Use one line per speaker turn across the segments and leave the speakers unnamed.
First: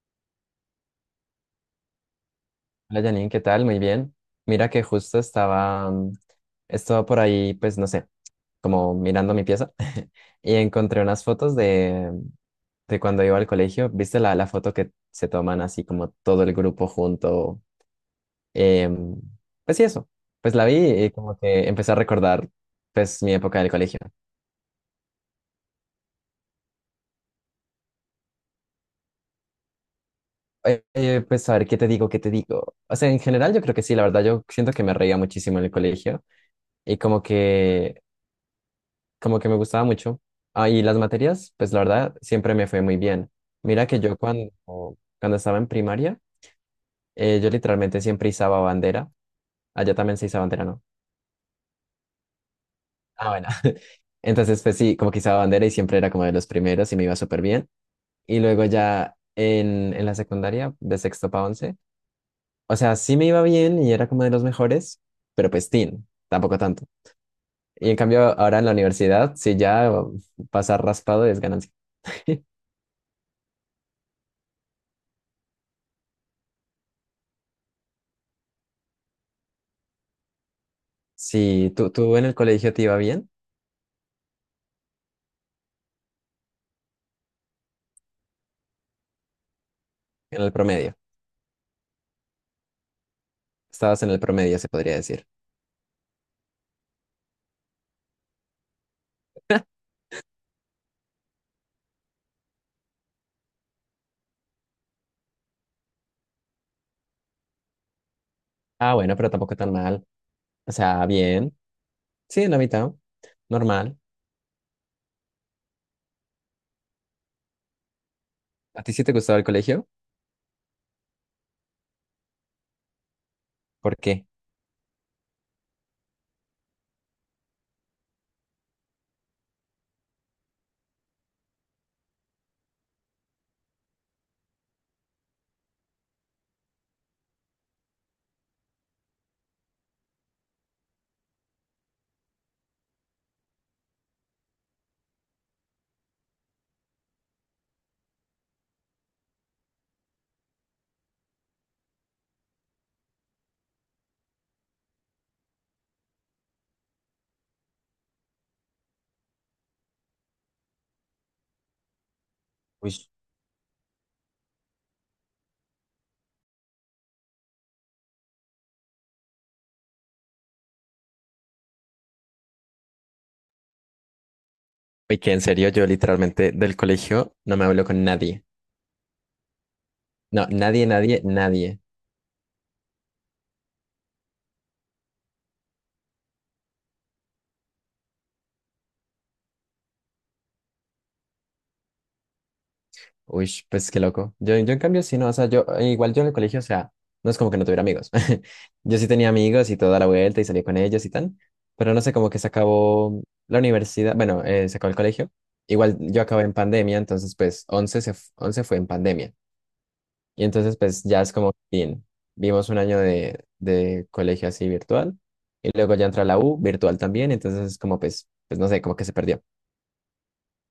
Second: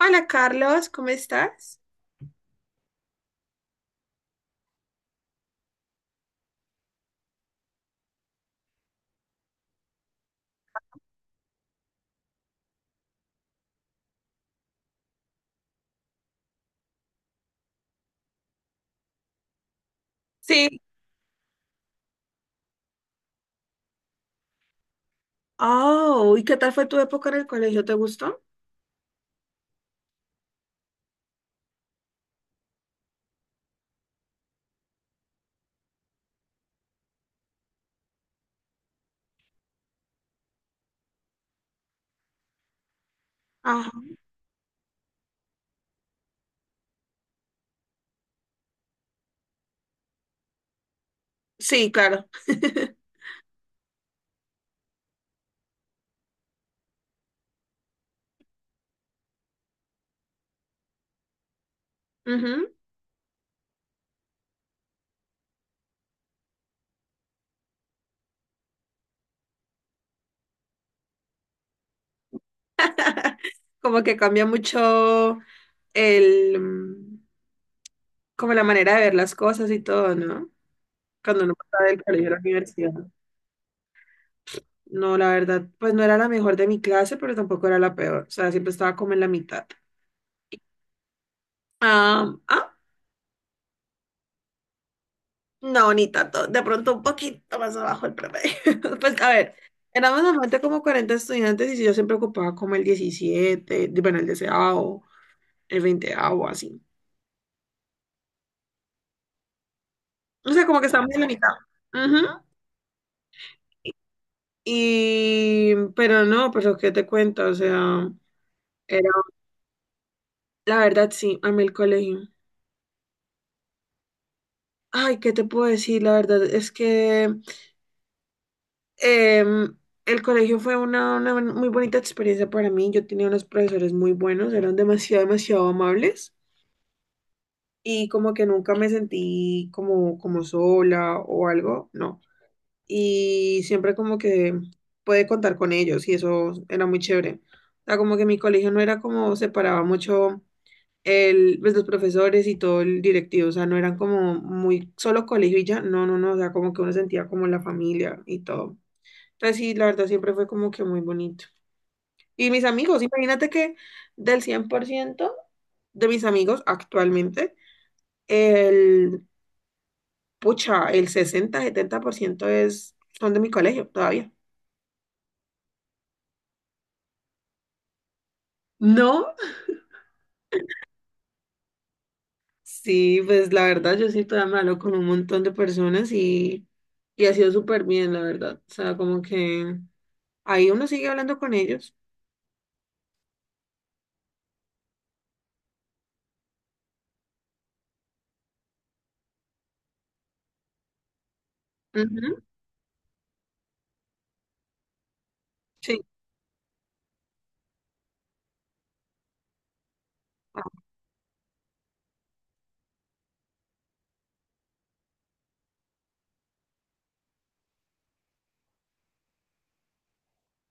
Hola Carlos, ¿cómo estás?
Hola Janine, ¿qué tal? Muy bien. Mira que justo estaba por ahí, pues no sé, como mirando mi pieza y encontré unas fotos de cuando iba al colegio. ¿Viste la foto que se toman así como todo el grupo junto? Em, pues sí, eso. Pues la vi
Sí.
y como que empecé a recordar pues mi época del colegio.
Oh, ¿y qué tal fue tu época en el colegio? ¿Te gustó?
Pues a ver, ¿qué te digo? ¿Qué te digo? O sea, en general yo creo que sí, la verdad yo siento que me reía muchísimo en el colegio y como que me gustaba mucho. Ah, y las materias, pues la verdad, siempre me fue muy bien. Mira
Ajá.
que yo cuando estaba en primaria, yo literalmente siempre izaba bandera. Allá también se izaba bandera, ¿no?
Sí, claro.
Ah, bueno. Entonces, pues sí, como que izaba bandera y siempre era como de los primeros y me iba súper bien. Y luego ya en la secundaria, de sexto para once,
Ujú.
o sea, sí me iba bien y era como de los mejores, pero pues tampoco tanto. Y en cambio, ahora en la universidad, sí ya pasar raspado es ganancia.
Como que cambia mucho el, como la manera de ver las cosas y todo, ¿no? Cuando uno
Sí,
pasa del
tú en
colegio a
el
la
colegio te
universidad.
iba bien,
No, la verdad, pues no era la mejor de mi clase, pero tampoco era la peor. O sea, siempre estaba como en la mitad.
en el promedio.
Ah, ah,
Estabas en el promedio, se podría decir.
no, ni tanto. De pronto un poquito más abajo el promedio. Pues a ver, éramos normalmente como 40 estudiantes y sí, yo siempre ocupaba como el 17 bueno, el deseado, el 20º así.
Ah, bueno, pero tampoco tan mal.
O sea,
O
como que ah,
sea,
estábamos en la no. mitad.
bien.
Ujú.
Sí, en la mitad. Normal.
Y, pero no, pero ¿qué te cuento? O sea,
¿A ti sí
era,
te gustaba el colegio?
la verdad, sí, a mí el colegio.
¿Por qué?
Ay, ¿qué te puedo decir? La verdad es que Em, el colegio fue una muy bonita experiencia para mí. Yo tenía unos profesores muy buenos, eran demasiado, demasiado amables y como que nunca me sentí como sola o algo, no. Y siempre como que pude contar con ellos y eso era muy chévere. O sea, como que mi colegio no era como separaba mucho el, pues, los profesores y todo el directivo, o sea, no eran como muy solo colegio y ya, no, no, no, o sea, como que uno sentía como la familia y todo. Entonces sí la verdad, siempre fue como que muy bonito. Y mis amigos,
Uy.
imagínate que del 100% de mis amigos actualmente, el, pucha, el 60 70% es, son de mi colegio todavía.
Uy, ¿que en serio? Yo literalmente del colegio no me hablo con nadie.
No,
No, nadie, nadie, nadie.
sí, pues la verdad, yo sí todavía me hablo con un montón de personas y ha sido súper bien, la verdad. O sea, como que ahí uno sigue hablando con ellos.
Uy, pues qué loco. Yo en cambio sí, no, o sea, yo igual yo en el colegio, o sea, no es como que no tuviera amigos. Yo sí tenía amigos y toda la vuelta y salí con ellos y tal, pero no sé, como
Ujú,
que se acabó la universidad, bueno, se acabó el colegio. Igual
sí.
yo acabé en pandemia, entonces pues 11 fue en pandemia. Y entonces pues ya es como, bien, vimos un año de colegio así virtual y luego ya entra la U virtual también, entonces es como pues, pues no sé, como que se perdió.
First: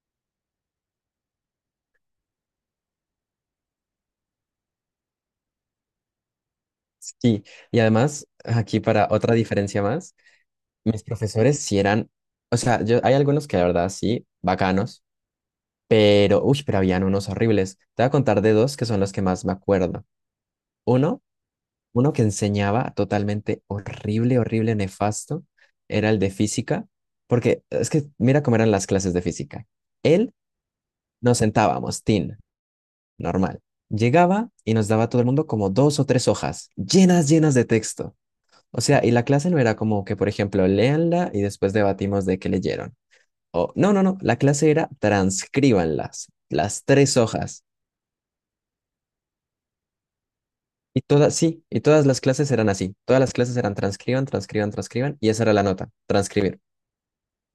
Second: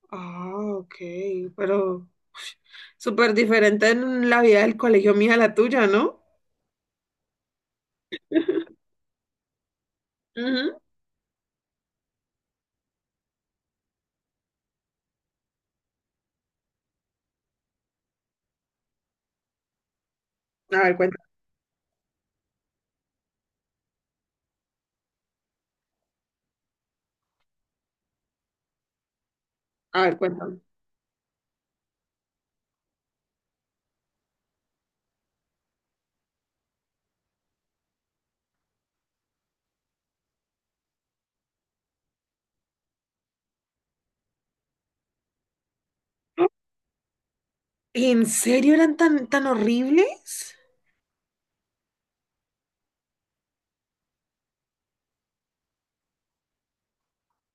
Ah, ok, pero súper diferente en la vida del colegio mía a la tuya, ¿no?
Sí, y además aquí para otra diferencia más.
Ujú.
Mis profesores sí eran, o sea, yo, hay algunos que la verdad sí, bacanos, pero, uy, pero habían unos horribles. Te voy a contar de dos que son los que más me acuerdo.
A ver,
Uno,
cuéntame,
Uno que enseñaba totalmente horrible, horrible, nefasto, era el de física, porque es que mira cómo eran las clases de física.
a ver,
Él
cuéntame.
nos sentábamos, tin, normal. Llegaba y nos daba a todo el mundo como dos o tres hojas, llenas, llenas de texto. O sea, y la clase no era como que, por ejemplo, léanla y después debatimos de qué leyeron. O- no, no, no, La clase era transcríbanlas, las tres hojas.
¿En serio eran tan, tan horribles?
Y todas, sí, y todas las clases eran así. Todas las clases eran transcriban, transcriban, transcriban, y esa era la nota, transcribir.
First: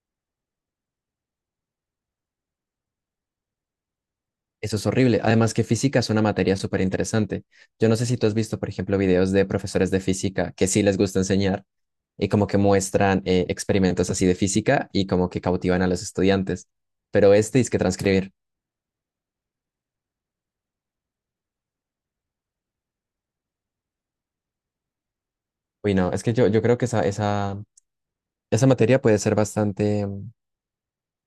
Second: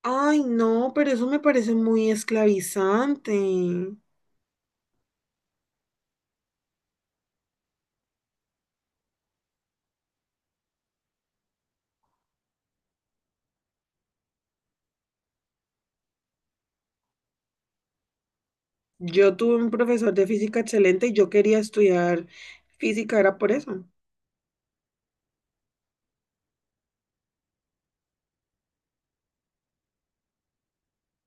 Ay, no, pero eso me parece muy esclavizante.
Eso es horrible. Además que física es una materia súper interesante. Yo no sé si tú has visto, por ejemplo, videos de profesores de física que sí les gusta enseñar y como que muestran experimentos así de física y como que cautivan a los estudiantes. Pero este es que transcribir.
Yo tuve un profesor de física excelente y yo quería estudiar física, era por eso.
Uy, no, es que yo creo que esa materia puede ser bastante, mm,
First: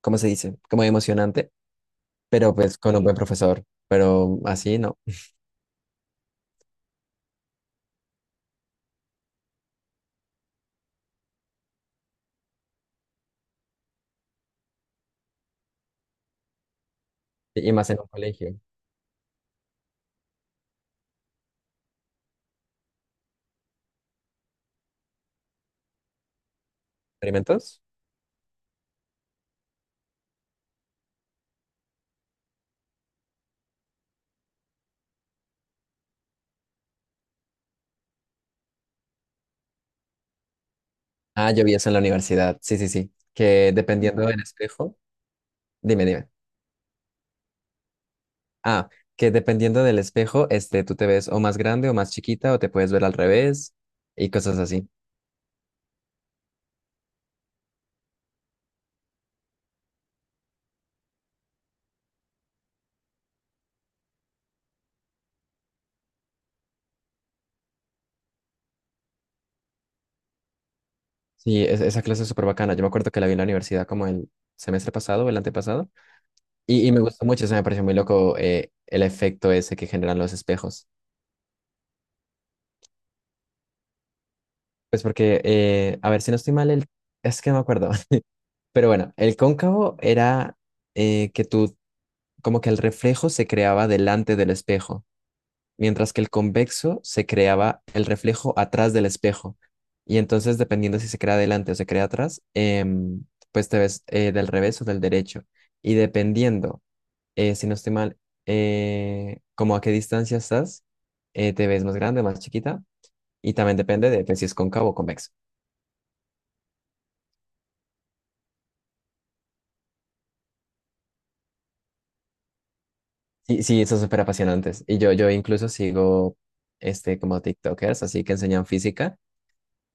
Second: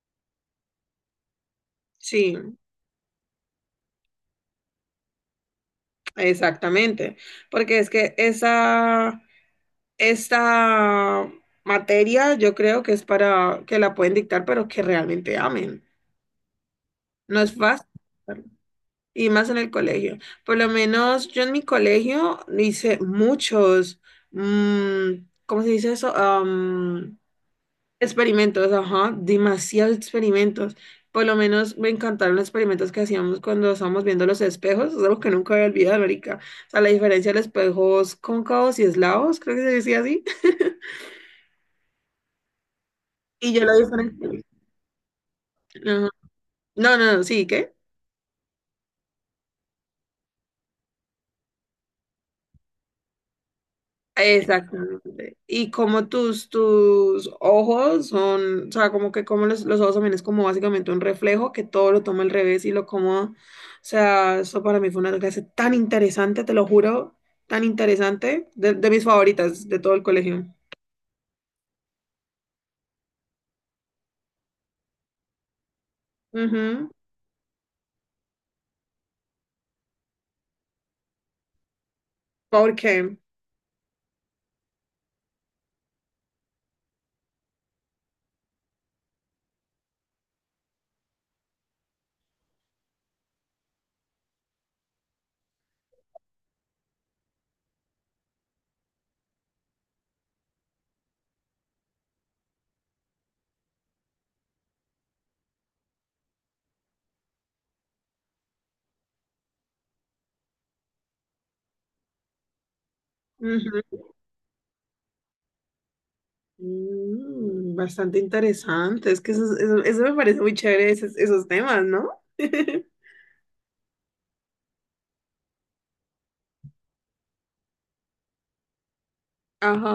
¿cómo se dice? Como emocionante,
Sí,
pero pues con un buen profesor, pero así no.
exactamente. Porque es que esta materia yo creo que es para que la pueden dictar, pero que realmente amen. No es
Y
fácil.
más en un colegio.
Y más en el colegio. Por lo menos yo en mi colegio hice muchos, mm, ¿cómo se dice eso?
¿Experimentos?
Experimentos, ajá, demasiados experimentos. Por lo menos me encantaron los experimentos que hacíamos cuando estábamos viendo los espejos, es algo que nunca voy a olvidar, marica. O sea, la diferencia de los espejos cóncavos y eslavos, creo que se decía así.
Ah, yo vi eso en la universidad. Sí, sí, sí.
Y yo
Que
la
dependiendo
diferencia.
del espejo, dime, dime.
No, no, no, sí, ¿qué?
Ah, que dependiendo del espejo, este, tú te ves o más grande o más chiquita o te puedes ver al revés y cosas así.
Exactamente. Y como tus ojos son, o sea, como que como los ojos también es como básicamente un reflejo que todo lo toma al revés y lo como, o sea, eso para mí fue una clase tan interesante, te lo juro, tan interesante, de mis favoritas de todo el colegio.
Sí, es- esa clase es súper bacana. Yo me acuerdo que la vi en la universidad como el semestre pasado o el antepasado
Ujú,
y me gustó mucho, se me pareció muy loco el efecto ese que generan los espejos.
Porque,
Pues porque, a ver si no estoy mal, el... es que no me acuerdo. Pero bueno, el cóncavo era eh, que tú, como que el reflejo se creaba delante del espejo, mientras que el convexo se creaba el reflejo atrás del espejo. Y entonces, dependiendo si se crea delante o se crea atrás, pues te ves del revés o del derecho. Y dependiendo, si no estoy mal, como a qué distancia estás, te ves más grande, más chiquita. Y también
ujú,
depende de pues, si es cóncavo o convexo.
bastante interesante, es que eso me parece muy chévere, esos temas, ¿no?
Sí, sí, son súper apasionantes. Y yo incluso sigo este, como TikTokers, así que enseñan física.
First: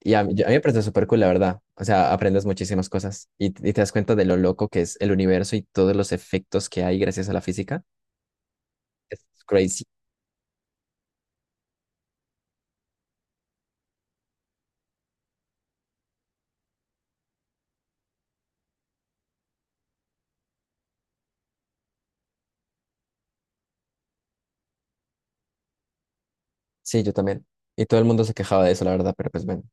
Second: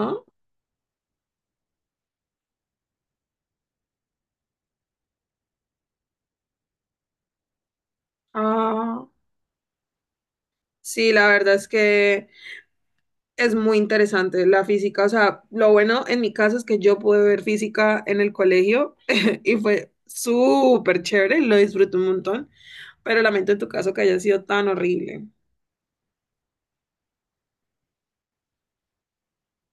Y a mí, a mí me parece súper cool, la verdad. O sea, aprendes muchísimas cosas y te das cuenta de lo loco que es el universo y todos los efectos que hay gracias a la física.
Ah.
Es crazy.
Sí, la verdad es que es muy interesante la física. O sea, lo bueno en mi caso es que yo pude ver física en el colegio y fue súper chévere, lo disfruté un montón, pero lamento en tu caso que haya sido tan horrible.
Sí, yo también. Y todo el mundo se quejaba de eso, la verdad, pero pues bueno.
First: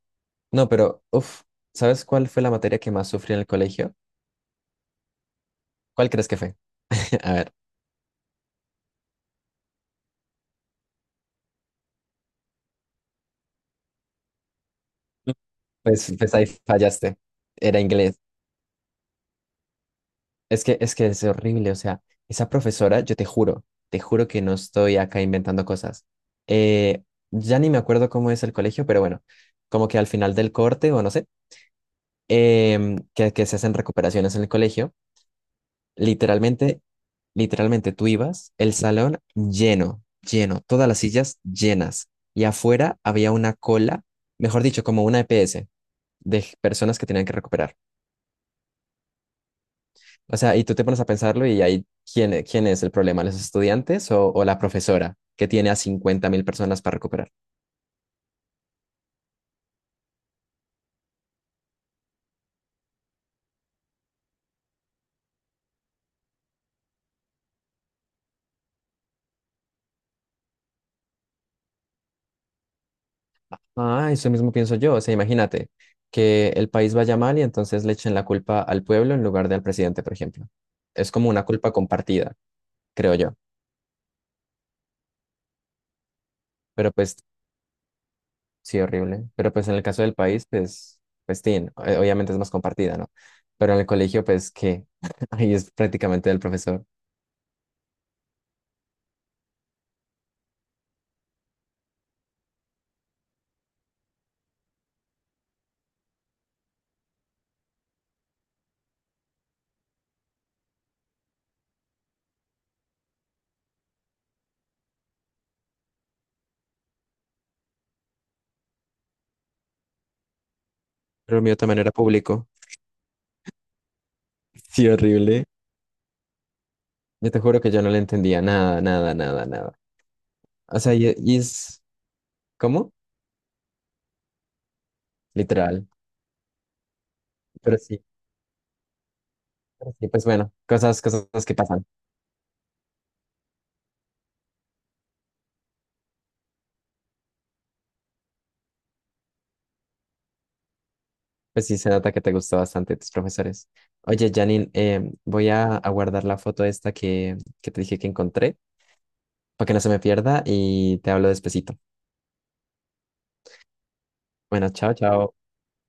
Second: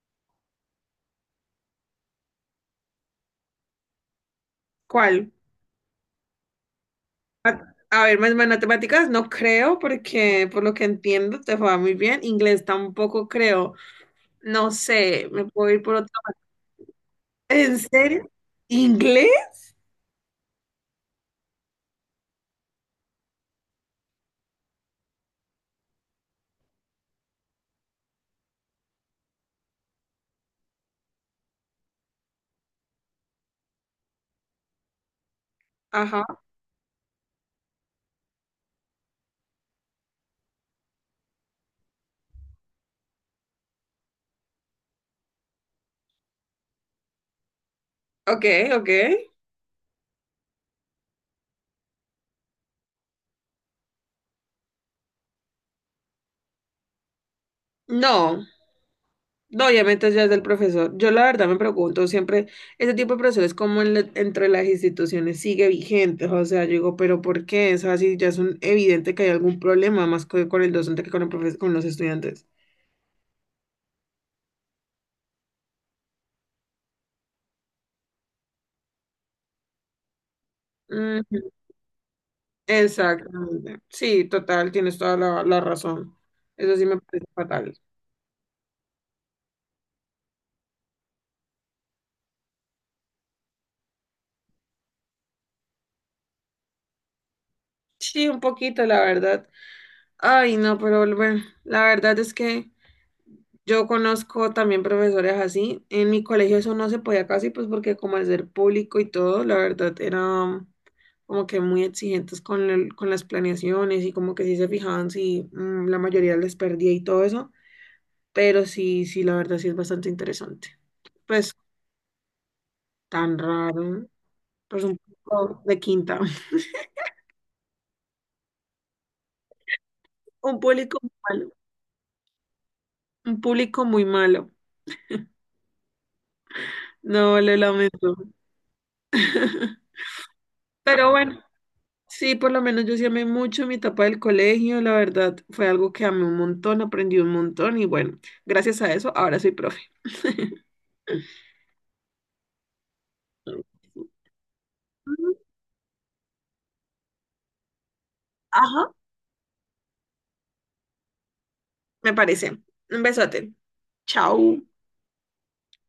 No, pero, uff, ¿sabes cuál fue la materia que más sufrí en el colegio?
¿Cuál?
¿Cuál crees que fue? A ver,
A ver, más matemáticas no creo porque por lo que entiendo te va muy bien. Inglés tampoco creo. No sé, me puedo ir por otro.
pues, pues ahí fallaste.
¿En
Era inglés.
serio? ¿Inglés?
Es que, es que es horrible, o sea, esa profesora, yo te juro que no estoy acá inventando cosas. Eh, ya ni me acuerdo cómo es el colegio, pero bueno, como que al final del corte, o no sé, que se hacen recuperaciones en el colegio,
Ajá.
literalmente, literalmente tú ibas, el salón lleno, lleno, todas las sillas llenas, y afuera había una cola, mejor dicho, como una EPS de personas que tenían que recuperar.
Ok, ok.
O sea, y tú te pones a pensarlo y ahí, ¿quién es el problema? ¿Los estudiantes o la profesora que tiene a 50.000 personas para recuperar?
No. No, obviamente ya es del profesor. Yo la verdad me pregunto siempre, ese tipo de profesores como entre las instituciones sigue vigente, o sea, yo digo, pero ¿por qué? O sea, si ya es evidente que hay algún problema más con el docente que con los estudiantes.
Ah, eso mismo pienso yo. O sea, imagínate que el país vaya mal y entonces le echen la culpa al pueblo en lugar de al presidente, por ejemplo. Es como una
Ujú,
culpa compartida, creo yo.
exactamente. Sí, total, tienes toda la razón. Eso sí
Pero
me
pues,
parece fatal.
sí, horrible. Pero pues en el caso del país, pues, pues, tin, obviamente es más compartida, ¿no? Pero en el colegio, pues, qué, ahí es prácticamente del profesor.
Sí, un poquito, la verdad. Ay, no, pero bueno, la verdad es que yo conozco también profesores así. En mi colegio eso no se podía casi, pues porque como al ser público y todo, la verdad era como que muy exigentes con, con las planeaciones y como que sí se fijaban si la mayoría les perdía y todo eso. Pero sí, sí, la verdad sí es bastante interesante.
Pero el
Pues
mío también era público.
tan raro, pues
Sí,
un
horrible.
público de quinta.
Yo te juro que yo no le entendía nada, nada, nada, nada.
Un
O sea,
público muy
y
malo,
es, ¿cómo?
un público muy malo.
Literal.
No, lo
Pero sí,
lamento.
pero sí, pues bueno, cosas,
Pero
cosas
bueno.
que pasan.
Sí, por lo menos yo sí amé mucho mi etapa del colegio, la verdad fue algo que amé un montón, aprendí un montón y bueno, gracias a eso ahora soy profe.
Pues sí, se nota que te gustó bastante tus profesores. Oye, Janine, voy a guardar la foto esta que te dije que encontré
Ajá,
para que no se me pierda y te hablo despacito.
me parece. Un besote. Chao.
Bueno, chao, chao.